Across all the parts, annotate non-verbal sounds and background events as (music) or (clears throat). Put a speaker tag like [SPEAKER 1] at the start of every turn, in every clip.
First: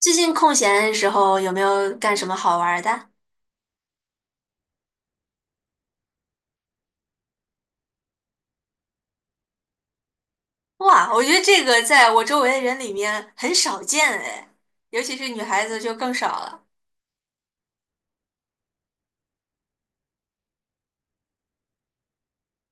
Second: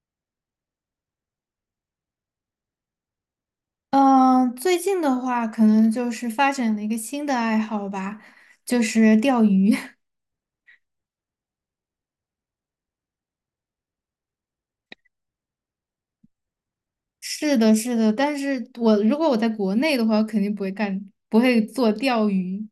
[SPEAKER 1] 最近空闲的时候有没有干什么好玩儿的？
[SPEAKER 2] 嗯，最近的话，可能就是发展了一个新的爱好吧，就是钓鱼。(laughs)
[SPEAKER 1] 哇，我觉得这个在我周围的人里面很少见哎，尤其是女孩子就更少了。
[SPEAKER 2] 是的，是的，但是如果我在国内的话，我肯定不会干，不会做钓鱼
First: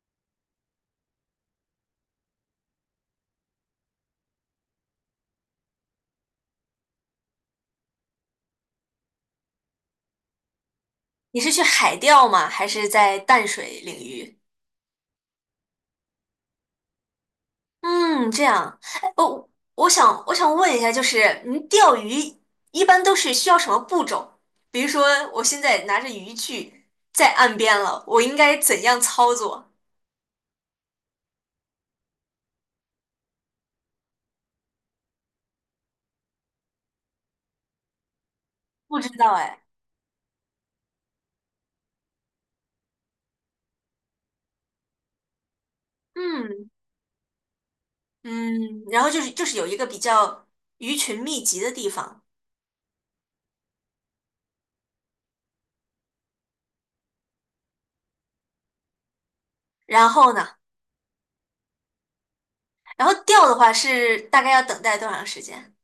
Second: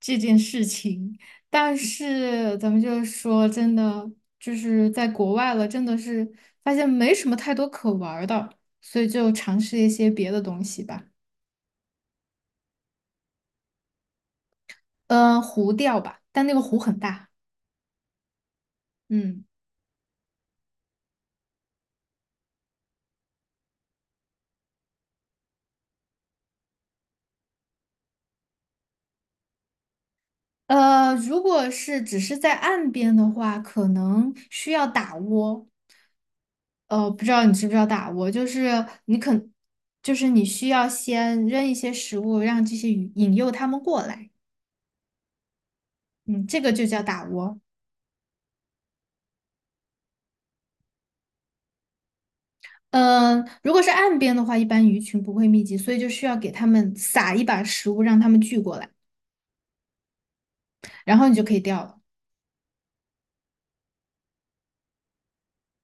[SPEAKER 2] 这件事情。但是咱们就是说，真的就是在国外了，真的是发现没什么太多可玩儿的，所以就尝试一些别的东西吧。
[SPEAKER 1] 你是去海钓吗？还是在淡水领域？
[SPEAKER 2] 嗯，湖钓吧，但那个湖很大。
[SPEAKER 1] 嗯，这样。哎，
[SPEAKER 2] 嗯。
[SPEAKER 1] 我想问一下，就是您钓鱼一般都是需要什么步骤？比如说我现在拿着渔具在岸边了，我应该怎样操作？
[SPEAKER 2] 如果是只是在岸边的话，可能需要打窝。不知道你知不知道打窝，就是
[SPEAKER 1] 不知
[SPEAKER 2] 你
[SPEAKER 1] 道
[SPEAKER 2] 肯，
[SPEAKER 1] 哎。
[SPEAKER 2] 就是你需要先扔一些食物，让这些鱼引诱它们过来。嗯，这
[SPEAKER 1] 嗯，
[SPEAKER 2] 个就叫打窝。
[SPEAKER 1] 嗯，然后就是有一个比较鱼群密集的地方，
[SPEAKER 2] 如果是岸边的话，一般鱼群不会密集，所以就需要给它们撒一把食物，让它们聚过来，
[SPEAKER 1] 然后呢，
[SPEAKER 2] 然后你就可以钓了。
[SPEAKER 1] 然后钓的话是大概要等待多长时间？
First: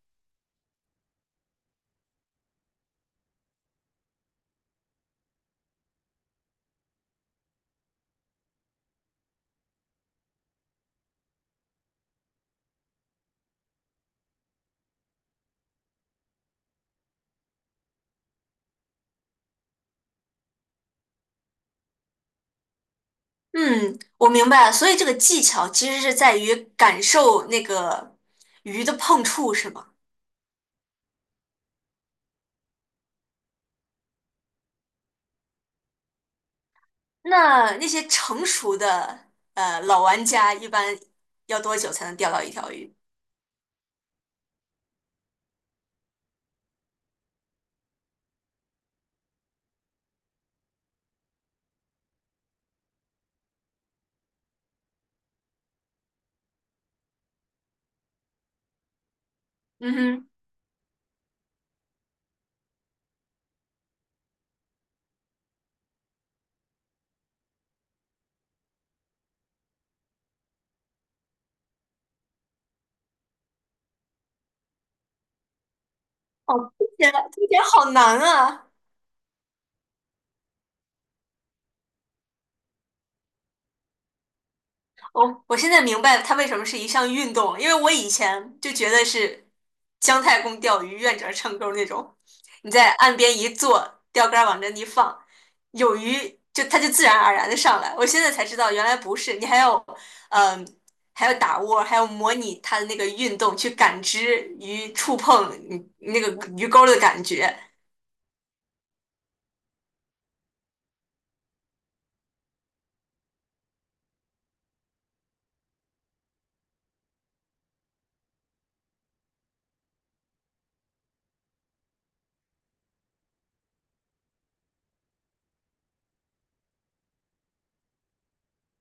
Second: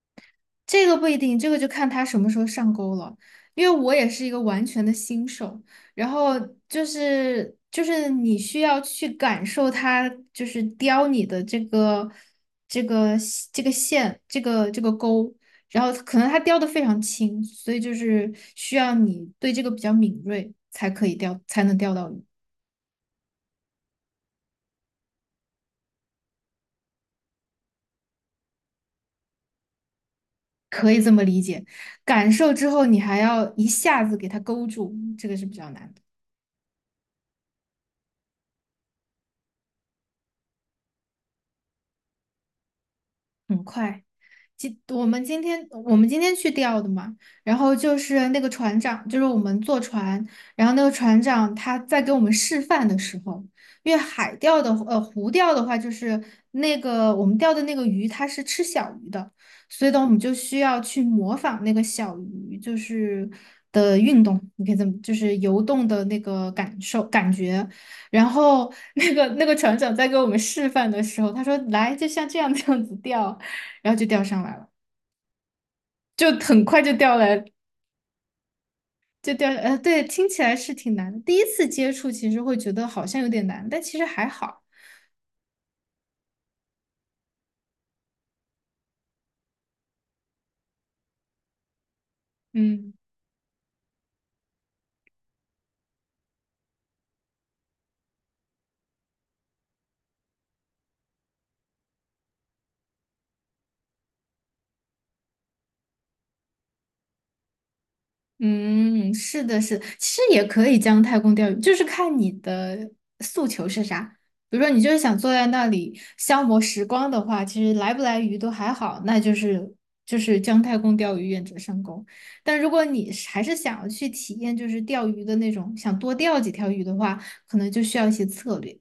[SPEAKER 2] 这个不一定，这个就看他什么时候上钩了。因为我也是一个完全的新手，然后就是你需要去感受它，就是叼你的这个这个线，这个钩，然后可能它叼的非常轻，所以就是需要你对这个比较敏锐才可以钓，才能钓到鱼，
[SPEAKER 1] 嗯，我明白了，所以这个技巧其实是在于感受那个鱼的碰触，是吗？
[SPEAKER 2] 可以这么理解。感受之后，你还要一下子给它勾住，这个是比较难的，
[SPEAKER 1] 那那些成熟的老玩家一般要多久才能钓到一条鱼？
[SPEAKER 2] 很快。今我们今天我们今天去钓的嘛，然后就是那个船长，就是我们坐船，然后那个船长他在给我们示范的时候，因为海钓的呃湖钓的话，就是那个我们钓的那个鱼它是吃小鱼的，所以
[SPEAKER 1] 嗯
[SPEAKER 2] 呢我们
[SPEAKER 1] 哼，
[SPEAKER 2] 就需要去模仿那个小鱼就是的运动，你可以这么就是游动的那个感受感觉，然后那个船长在给我们示范的时候，他说来就像这样子钓。然后就钓上来了，就很
[SPEAKER 1] 哦，
[SPEAKER 2] 快
[SPEAKER 1] 听
[SPEAKER 2] 就
[SPEAKER 1] 起
[SPEAKER 2] 钓
[SPEAKER 1] 来
[SPEAKER 2] 来，
[SPEAKER 1] 听起来好难啊！
[SPEAKER 2] 就钓，对，听起来是挺难的。第一次接触其实会觉得好像有点难，但其实还好。
[SPEAKER 1] 我现在明白它为什么是一项运动了，因为我以前就觉得是姜太公钓鱼、愿者上钩那种，你在
[SPEAKER 2] 嗯
[SPEAKER 1] 岸边一坐，钓竿儿往这一放，有鱼就它就自然而然的上来。我现在才知道原来不是，你还要嗯、还要打窝还要模拟它的那个运动，去感知鱼触碰你那个鱼钩儿的感觉。
[SPEAKER 2] 嗯，是的，是的其实也可以将太公钓鱼，就是看你的诉求是啥。比如说你就是想坐在那里消磨时光的话，其实来不来鱼都还好，那就是就是姜太公钓鱼，愿者上钩。但如果你是还是想要去体验就是钓鱼的那种，想多钓几条鱼的话，可能就需要一些策略。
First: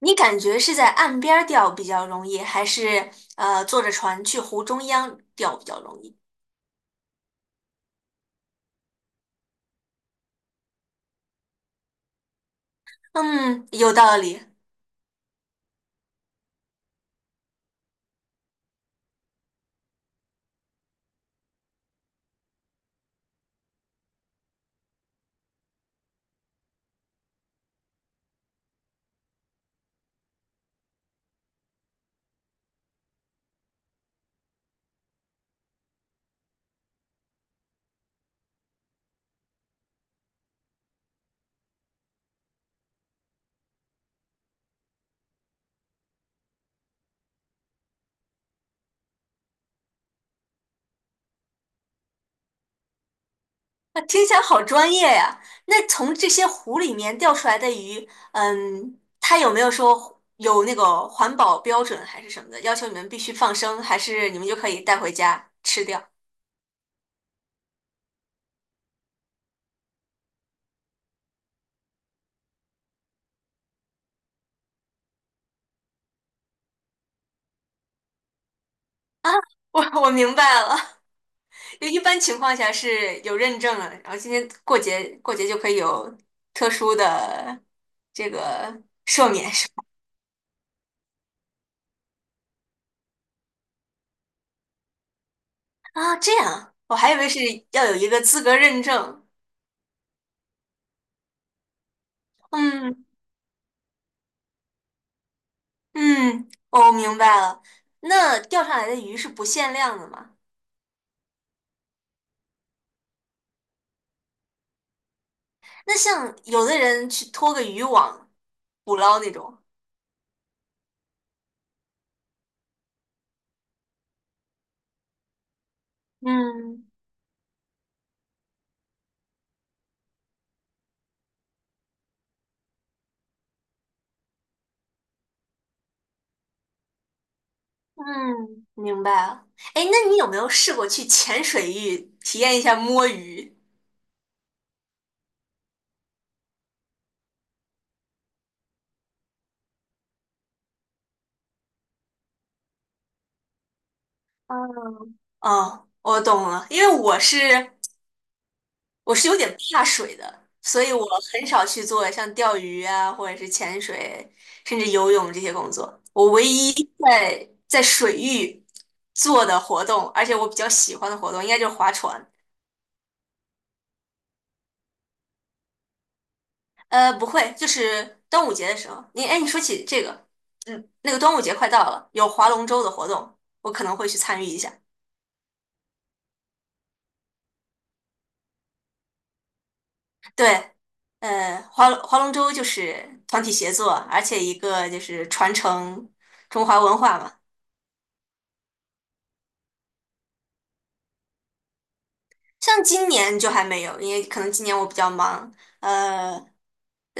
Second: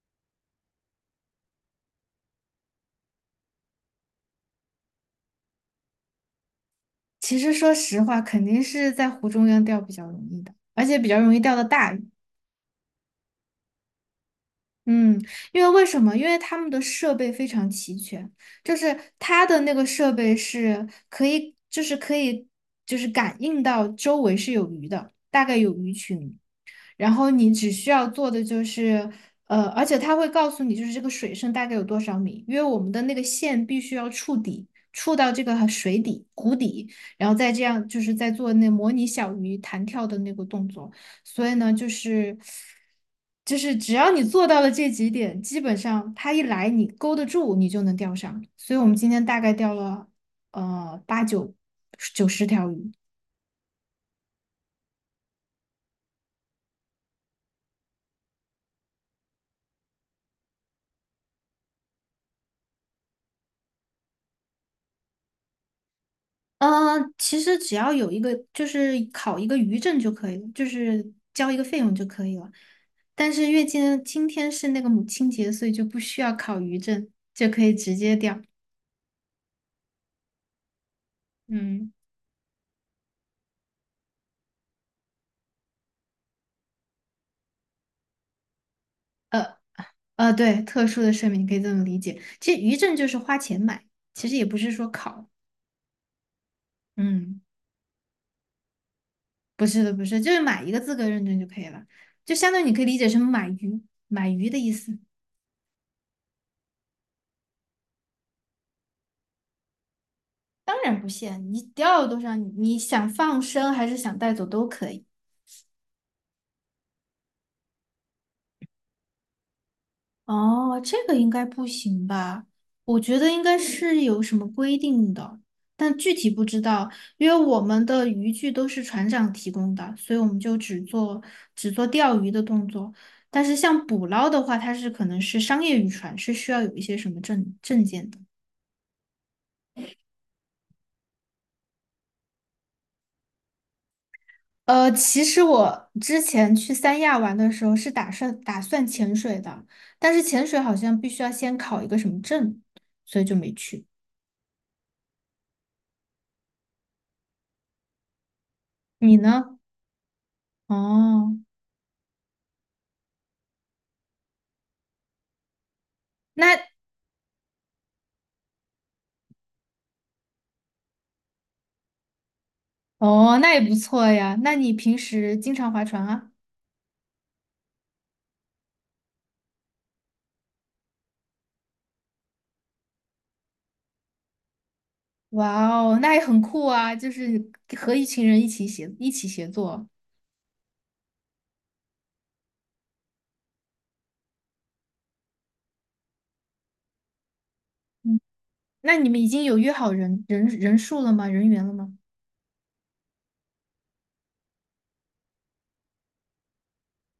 [SPEAKER 1] 你感觉是在岸边儿钓比较容易，还是坐着船去湖中央钓比较容易？
[SPEAKER 2] 其实说实话，肯定是在湖中央钓比较容易的，而且比较容易钓到大鱼。
[SPEAKER 1] 嗯，有道理。
[SPEAKER 2] 嗯，因为为什么？因为他们的设备非常齐全，就是它的那个设备是可以，就是可以，就是感应到周围是有鱼的，大概有鱼群。然后你只需要做的就是，而且它会告诉你，就是这个水深大概有多少米，因为我们的那个线必须要触底，触到这个水底、湖底，然后再这样就是在做那模拟小鱼弹跳的那个动作。所以呢，就是只要你做到了这几点，基本上它一来你勾得住，你就能钓上。所以我们今天大概钓了八九九十条鱼。
[SPEAKER 1] 那听起来好专业呀。那从这些湖里面钓出来的鱼，嗯，它有没有说有那个环保标准还是什么的，要求你们必须放生，还是你们就可以带回家吃掉？
[SPEAKER 2] 嗯，其实只要有一个，就是考一个渔证就可以了，就是交一个费用就可以了。但是月经今天是那个母亲节，所以就不需要考渔证，就可以直接掉。
[SPEAKER 1] (laughs) 我明白了。(laughs) 就
[SPEAKER 2] 嗯，
[SPEAKER 1] 一般情况下是有认证了，然后今天过节就可以有特殊的这个赦免
[SPEAKER 2] 呃
[SPEAKER 1] 是吧？
[SPEAKER 2] 对，特殊的税明可以这么理解。其实渔证就是花钱买，其实也不是说考。
[SPEAKER 1] 啊，这样啊，我还以为是
[SPEAKER 2] 嗯，
[SPEAKER 1] 要有一个资格认证。
[SPEAKER 2] 不是的，不是，就是买一个资格认证就可以了，就相当于你可以理解
[SPEAKER 1] 嗯。
[SPEAKER 2] 成买鱼，买鱼的意思。
[SPEAKER 1] 嗯，我明白了。那钓上来的鱼是不限量的吗？
[SPEAKER 2] 当然不限，你钓了多少，你想放生还是想带走都可以。
[SPEAKER 1] 那像有的人去拖个渔网捕捞那种。
[SPEAKER 2] 哦，这个应该不行吧？我觉得应该是有什么规定的，但具体不知
[SPEAKER 1] 嗯
[SPEAKER 2] 道，因为我们的渔具都是船长提供的，所以我们就只做只做钓鱼的动作。但是像捕捞的话，它是可能是商业渔船，是需要有一些什么证件的。
[SPEAKER 1] 嗯，明白了。哎，那你有没有试过去浅水域体验一下摸鱼？
[SPEAKER 2] 其实我之前去三亚玩的时候是打算潜水的，但是潜水好像必须要先考一个什么证，所以就没去。
[SPEAKER 1] 哦，我懂了，因为我是我
[SPEAKER 2] 你
[SPEAKER 1] 是有点
[SPEAKER 2] 呢？
[SPEAKER 1] 怕水的，所以我
[SPEAKER 2] 哦，
[SPEAKER 1] 很少去做像钓鱼啊，或者是潜水，甚至游泳这些工作。我唯
[SPEAKER 2] 那
[SPEAKER 1] 一在水域做的活动，而且我比较喜欢的活动，应该就是划船。
[SPEAKER 2] 哦，那也不错呀。那你平时经常划船啊？
[SPEAKER 1] 呃，不会，就是端午节的时候。你哎，你说起这个，嗯，那个端午节快到了，有划龙舟的活动，我可能会去参与一下。
[SPEAKER 2] 哇哦，那也很酷啊！就是和一群人一起协一起协作。
[SPEAKER 1] 对，划龙舟就是团体协作，而且一个就是传承中华文化嘛。
[SPEAKER 2] 嗯，那你们已经有约好人员了吗？
[SPEAKER 1] 像今年就还没有，因为可能今年我比较忙，呃，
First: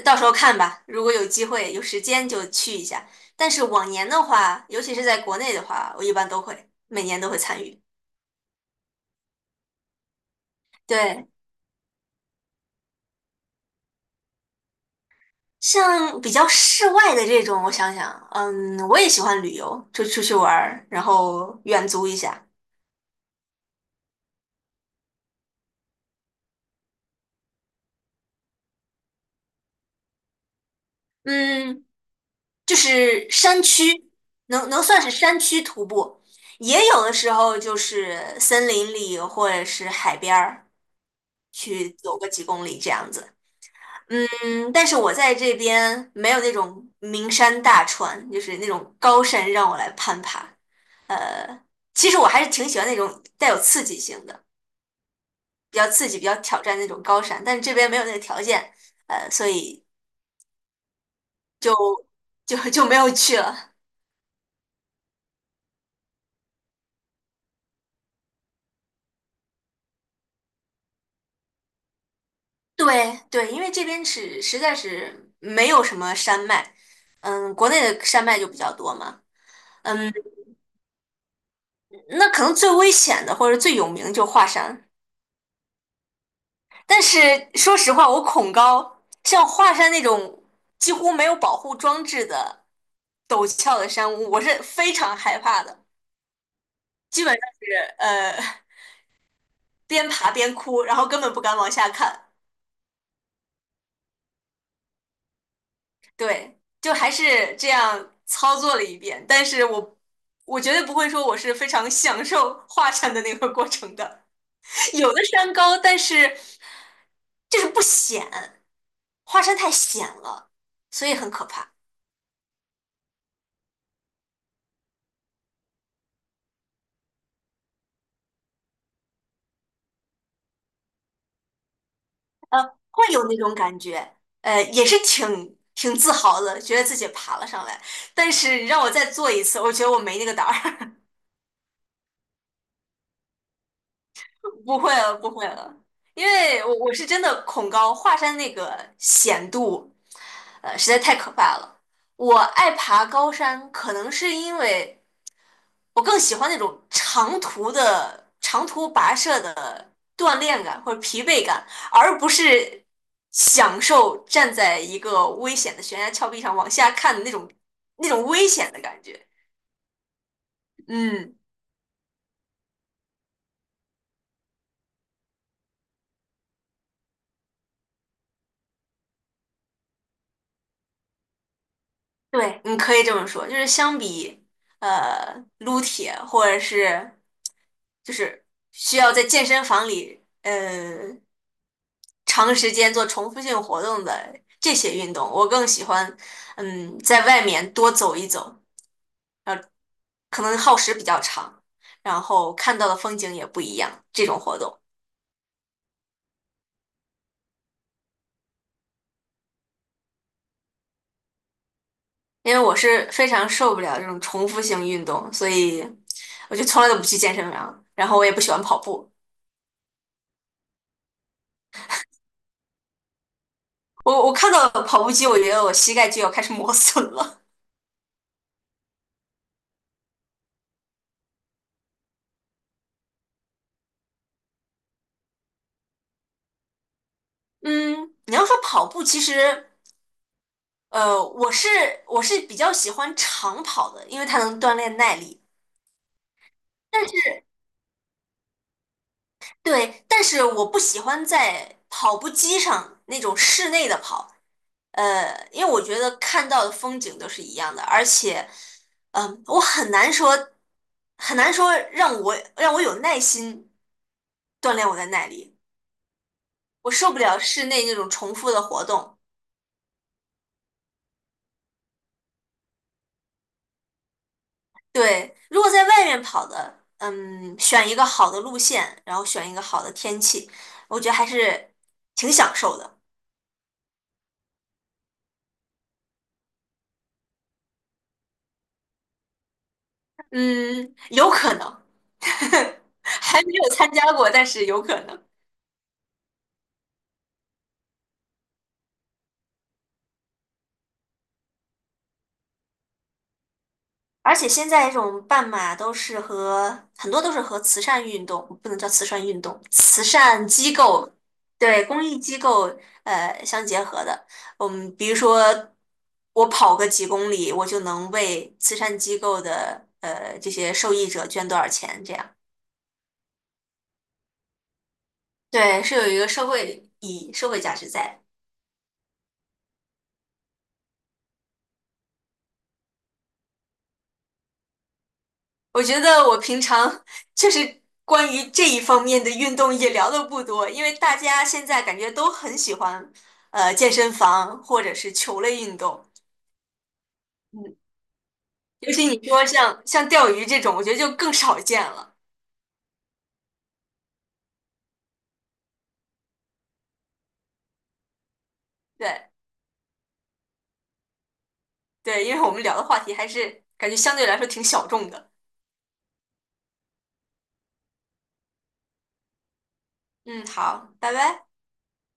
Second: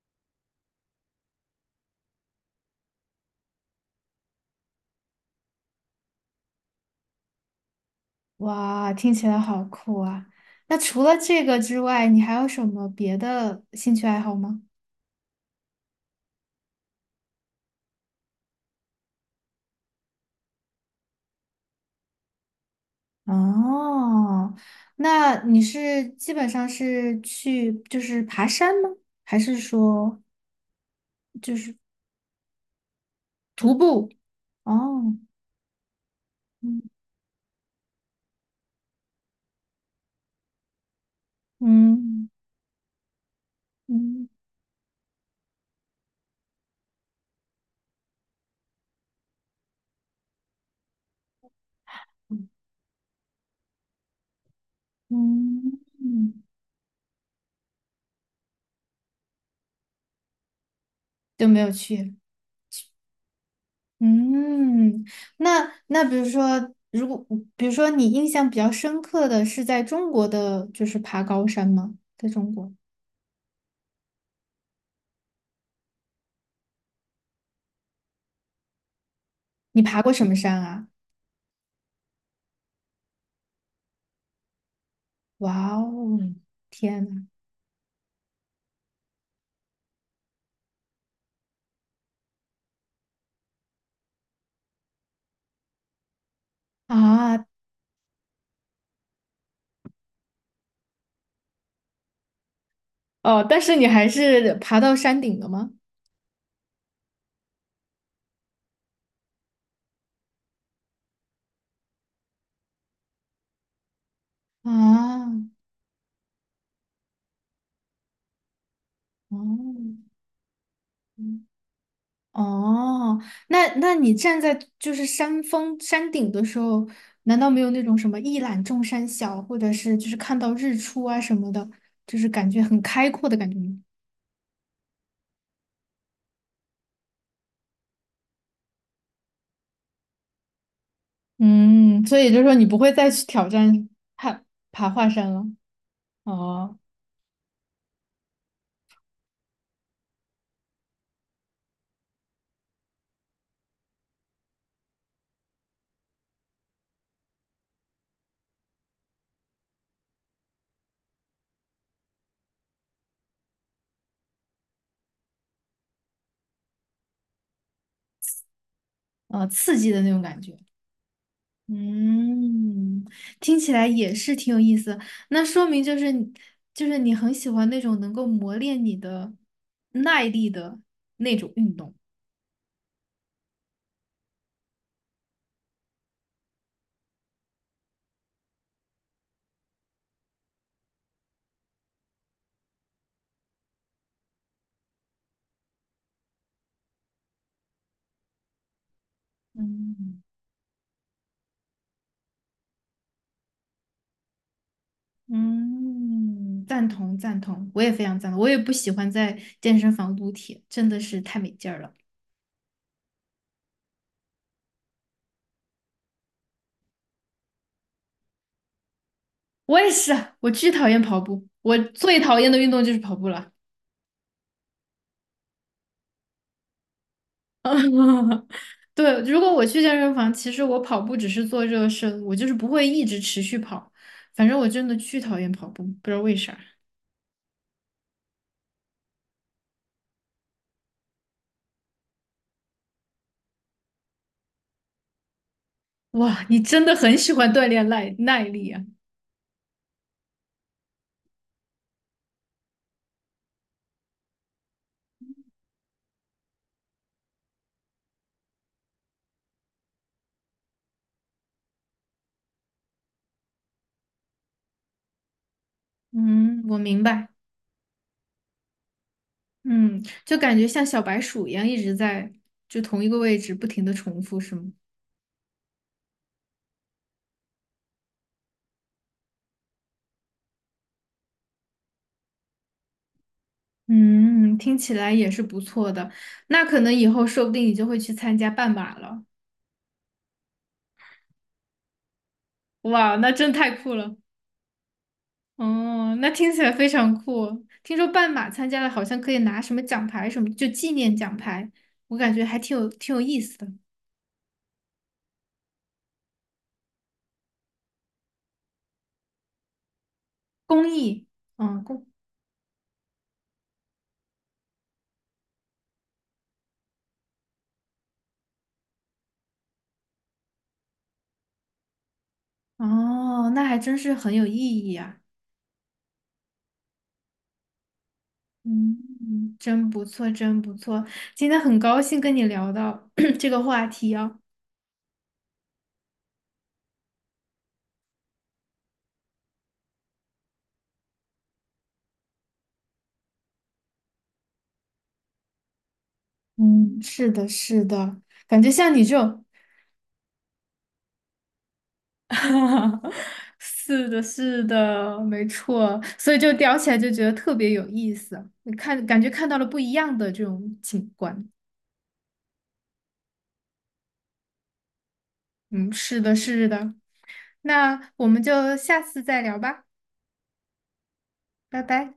[SPEAKER 1] 到时候看吧。如果有机会、有时间就去一下。但是往年的话，尤其是在国内的话，我一般都会，每年都会参与。
[SPEAKER 2] 哇，听起来好酷啊！那除了
[SPEAKER 1] 对，
[SPEAKER 2] 这个之外，你还有什么别的兴趣爱好吗？
[SPEAKER 1] 像比较室外的这种，我想想，嗯，我也喜欢旅游，就出去玩儿，然后远足一下。
[SPEAKER 2] 哦，那你是基本上是去就是爬山吗？还是说
[SPEAKER 1] 嗯，就是山
[SPEAKER 2] 徒
[SPEAKER 1] 区，
[SPEAKER 2] 步？
[SPEAKER 1] 能能算是
[SPEAKER 2] 哦，
[SPEAKER 1] 山区徒步，也
[SPEAKER 2] 嗯
[SPEAKER 1] 有的时候就是森林里或者是海边儿。去走个
[SPEAKER 2] 嗯
[SPEAKER 1] 几公里这样子。
[SPEAKER 2] 嗯。
[SPEAKER 1] 嗯，但是我在这边没有那种名山大川，就是那种高山让我来攀爬。其实我还是挺喜欢那种带有刺激性的，
[SPEAKER 2] 嗯，
[SPEAKER 1] 比较刺激、比较挑战那种高山，但是这边没有那个条件，所以
[SPEAKER 2] 就没有
[SPEAKER 1] 就
[SPEAKER 2] 去。
[SPEAKER 1] 就没有去了。
[SPEAKER 2] 嗯，那那比如说，比如说你印象比较深刻的是在中国的，就是爬高山吗？在中国，
[SPEAKER 1] 对对，因为这边是实在是没有什么山脉，嗯，国内的山脉就比较多嘛。
[SPEAKER 2] 你爬过
[SPEAKER 1] 嗯，
[SPEAKER 2] 什么山啊？
[SPEAKER 1] 那可能最危险的或者最有名就华山。
[SPEAKER 2] 哇哦，
[SPEAKER 1] 但
[SPEAKER 2] 天
[SPEAKER 1] 是
[SPEAKER 2] 呐！
[SPEAKER 1] 说实话，我恐高，像华山那种几乎没有保护装置的陡峭的山屋我是非常害怕的，基本上
[SPEAKER 2] 啊，
[SPEAKER 1] 是边爬边哭，然后根本不敢往下看。
[SPEAKER 2] 哦，但是你还是爬到山顶了吗？
[SPEAKER 1] 对，就还是这样操作了一遍，但是我绝对不会说我是非常享受华山的那个过程的。(laughs) 有的
[SPEAKER 2] 啊，
[SPEAKER 1] 山高，但是就是不险，华山太险
[SPEAKER 2] 哦。
[SPEAKER 1] 了，所以很可怕。
[SPEAKER 2] 哦，那那你站在就是山峰山顶的时候，难道没有那种什么一览众山小，或者是就是看到日出啊什么的，就是感觉很开
[SPEAKER 1] 会有
[SPEAKER 2] 阔的
[SPEAKER 1] 那
[SPEAKER 2] 感
[SPEAKER 1] 种
[SPEAKER 2] 觉
[SPEAKER 1] 感
[SPEAKER 2] 吗？
[SPEAKER 1] 觉，也是挺自豪的，觉得自己爬了上来。但是让我再做一次，我觉得我没那个胆儿。
[SPEAKER 2] 嗯，所以就是说你不会再去挑战爬
[SPEAKER 1] (laughs) 不
[SPEAKER 2] 爬
[SPEAKER 1] 会
[SPEAKER 2] 华
[SPEAKER 1] 了，不
[SPEAKER 2] 山了。
[SPEAKER 1] 会了，因为我
[SPEAKER 2] 哦，
[SPEAKER 1] 我是真的恐高，华山那个险度，实在太可怕了。我爱爬高山，可能是因为，我更喜欢那种长途的、长途跋涉的锻炼感或者疲惫感，而不是享受站在一个危险的悬崖峭壁上往下看的那种、那种危险的感觉。
[SPEAKER 2] 刺激的那种感觉。
[SPEAKER 1] 嗯，
[SPEAKER 2] 嗯，听起来也是挺有意思。那说明就是你就是你很喜欢那种能够磨练你的耐力的那种运动。
[SPEAKER 1] 对，你可以这么说，就是相比撸铁或者是就是需要在健身房里长时间做重复性活动的这些运动，我更喜欢在外面多走一走。
[SPEAKER 2] 嗯。
[SPEAKER 1] 可能耗时比较长，然后看到的风景也不一样。这种活动，
[SPEAKER 2] 嗯，赞同，我也非常赞同。我也不喜欢在健身房撸铁，真的是太没劲儿了。
[SPEAKER 1] 因为我是非常受不了这种重复性运动，所以我就从来都不去健身房，然后我也不喜欢跑步。
[SPEAKER 2] 我也是啊，我巨讨厌跑步，我最讨厌的运动就是跑步了。
[SPEAKER 1] 我看到跑步机，我觉得我膝盖就要开始磨损了。
[SPEAKER 2] (laughs) 对，如果我去健身房，其实我跑步只是做热身，我就是不会一直持续跑。反正我真的巨讨厌跑步，不知道为啥。
[SPEAKER 1] 嗯，你要说跑步，其实呃，我是我是比较喜欢长跑的，因为它能锻炼耐力。
[SPEAKER 2] 哇，你真的很喜欢锻炼耐力啊！
[SPEAKER 1] 对，但是我不喜欢在跑步机上那种室内的跑，因为我觉得看到的风景都是一样的，而且，我很难说，让我有耐心锻炼我的耐力，
[SPEAKER 2] 嗯，我
[SPEAKER 1] 我
[SPEAKER 2] 明
[SPEAKER 1] 受不
[SPEAKER 2] 白。
[SPEAKER 1] 了室内那种重复的活动。
[SPEAKER 2] 嗯，就感觉像小白鼠一样一直在就同一个位置不停的重复，是吗？
[SPEAKER 1] 对，如果在外面跑的，嗯，选一个好的路线，然后选一个好的天气，我觉得还是挺享受的。
[SPEAKER 2] 嗯，听起来也是不错的。那可能以后说不定你就会去参加半马了。
[SPEAKER 1] 嗯，有可能。(laughs)
[SPEAKER 2] 哇，那
[SPEAKER 1] 还
[SPEAKER 2] 真
[SPEAKER 1] 没有
[SPEAKER 2] 太
[SPEAKER 1] 参
[SPEAKER 2] 酷
[SPEAKER 1] 加
[SPEAKER 2] 了！
[SPEAKER 1] 过，但是有可能。
[SPEAKER 2] 哦，那听起来非常酷。听说半马参加了，好像可以拿什么奖牌什么，就纪念奖牌。我感觉还挺有意思的。
[SPEAKER 1] 而且现在这种半马都是和慈善运动，不能叫慈善运动，慈善机
[SPEAKER 2] 公
[SPEAKER 1] 构，
[SPEAKER 2] 益，嗯，
[SPEAKER 1] 对，公
[SPEAKER 2] 公，
[SPEAKER 1] 益机构相结合的。嗯，比如说我跑个几公里，我就能为慈善机构的这些受益者捐多少钱，这样。
[SPEAKER 2] 哦，那还真是很有意义啊。
[SPEAKER 1] 对，是有一个社会意义、社会价值在。
[SPEAKER 2] 嗯，嗯真不错，真不错。今天很高兴跟你聊到 (clears throat) 这个话题啊。
[SPEAKER 1] 我觉得我平常就是关于这一方面的运动也聊的不多，因为大家现在感觉都很喜欢健身房或者是球类运动，
[SPEAKER 2] 嗯，是的，
[SPEAKER 1] 嗯，
[SPEAKER 2] 是的，感觉
[SPEAKER 1] 尤
[SPEAKER 2] 像你
[SPEAKER 1] 其
[SPEAKER 2] 这
[SPEAKER 1] 你
[SPEAKER 2] 种。
[SPEAKER 1] 说像钓鱼这种，我觉得就更少见了。
[SPEAKER 2] (laughs) 是的，是的，没错，所以就聊起来就觉得特别有意思，你看，感觉
[SPEAKER 1] 对
[SPEAKER 2] 看到了不一样的这种景观。
[SPEAKER 1] 对，因为我们聊的话题还是感觉相对来说挺小众的。
[SPEAKER 2] 嗯，是的，是的，那我们就下次再聊吧，
[SPEAKER 1] 嗯，好，拜拜。
[SPEAKER 2] 拜拜。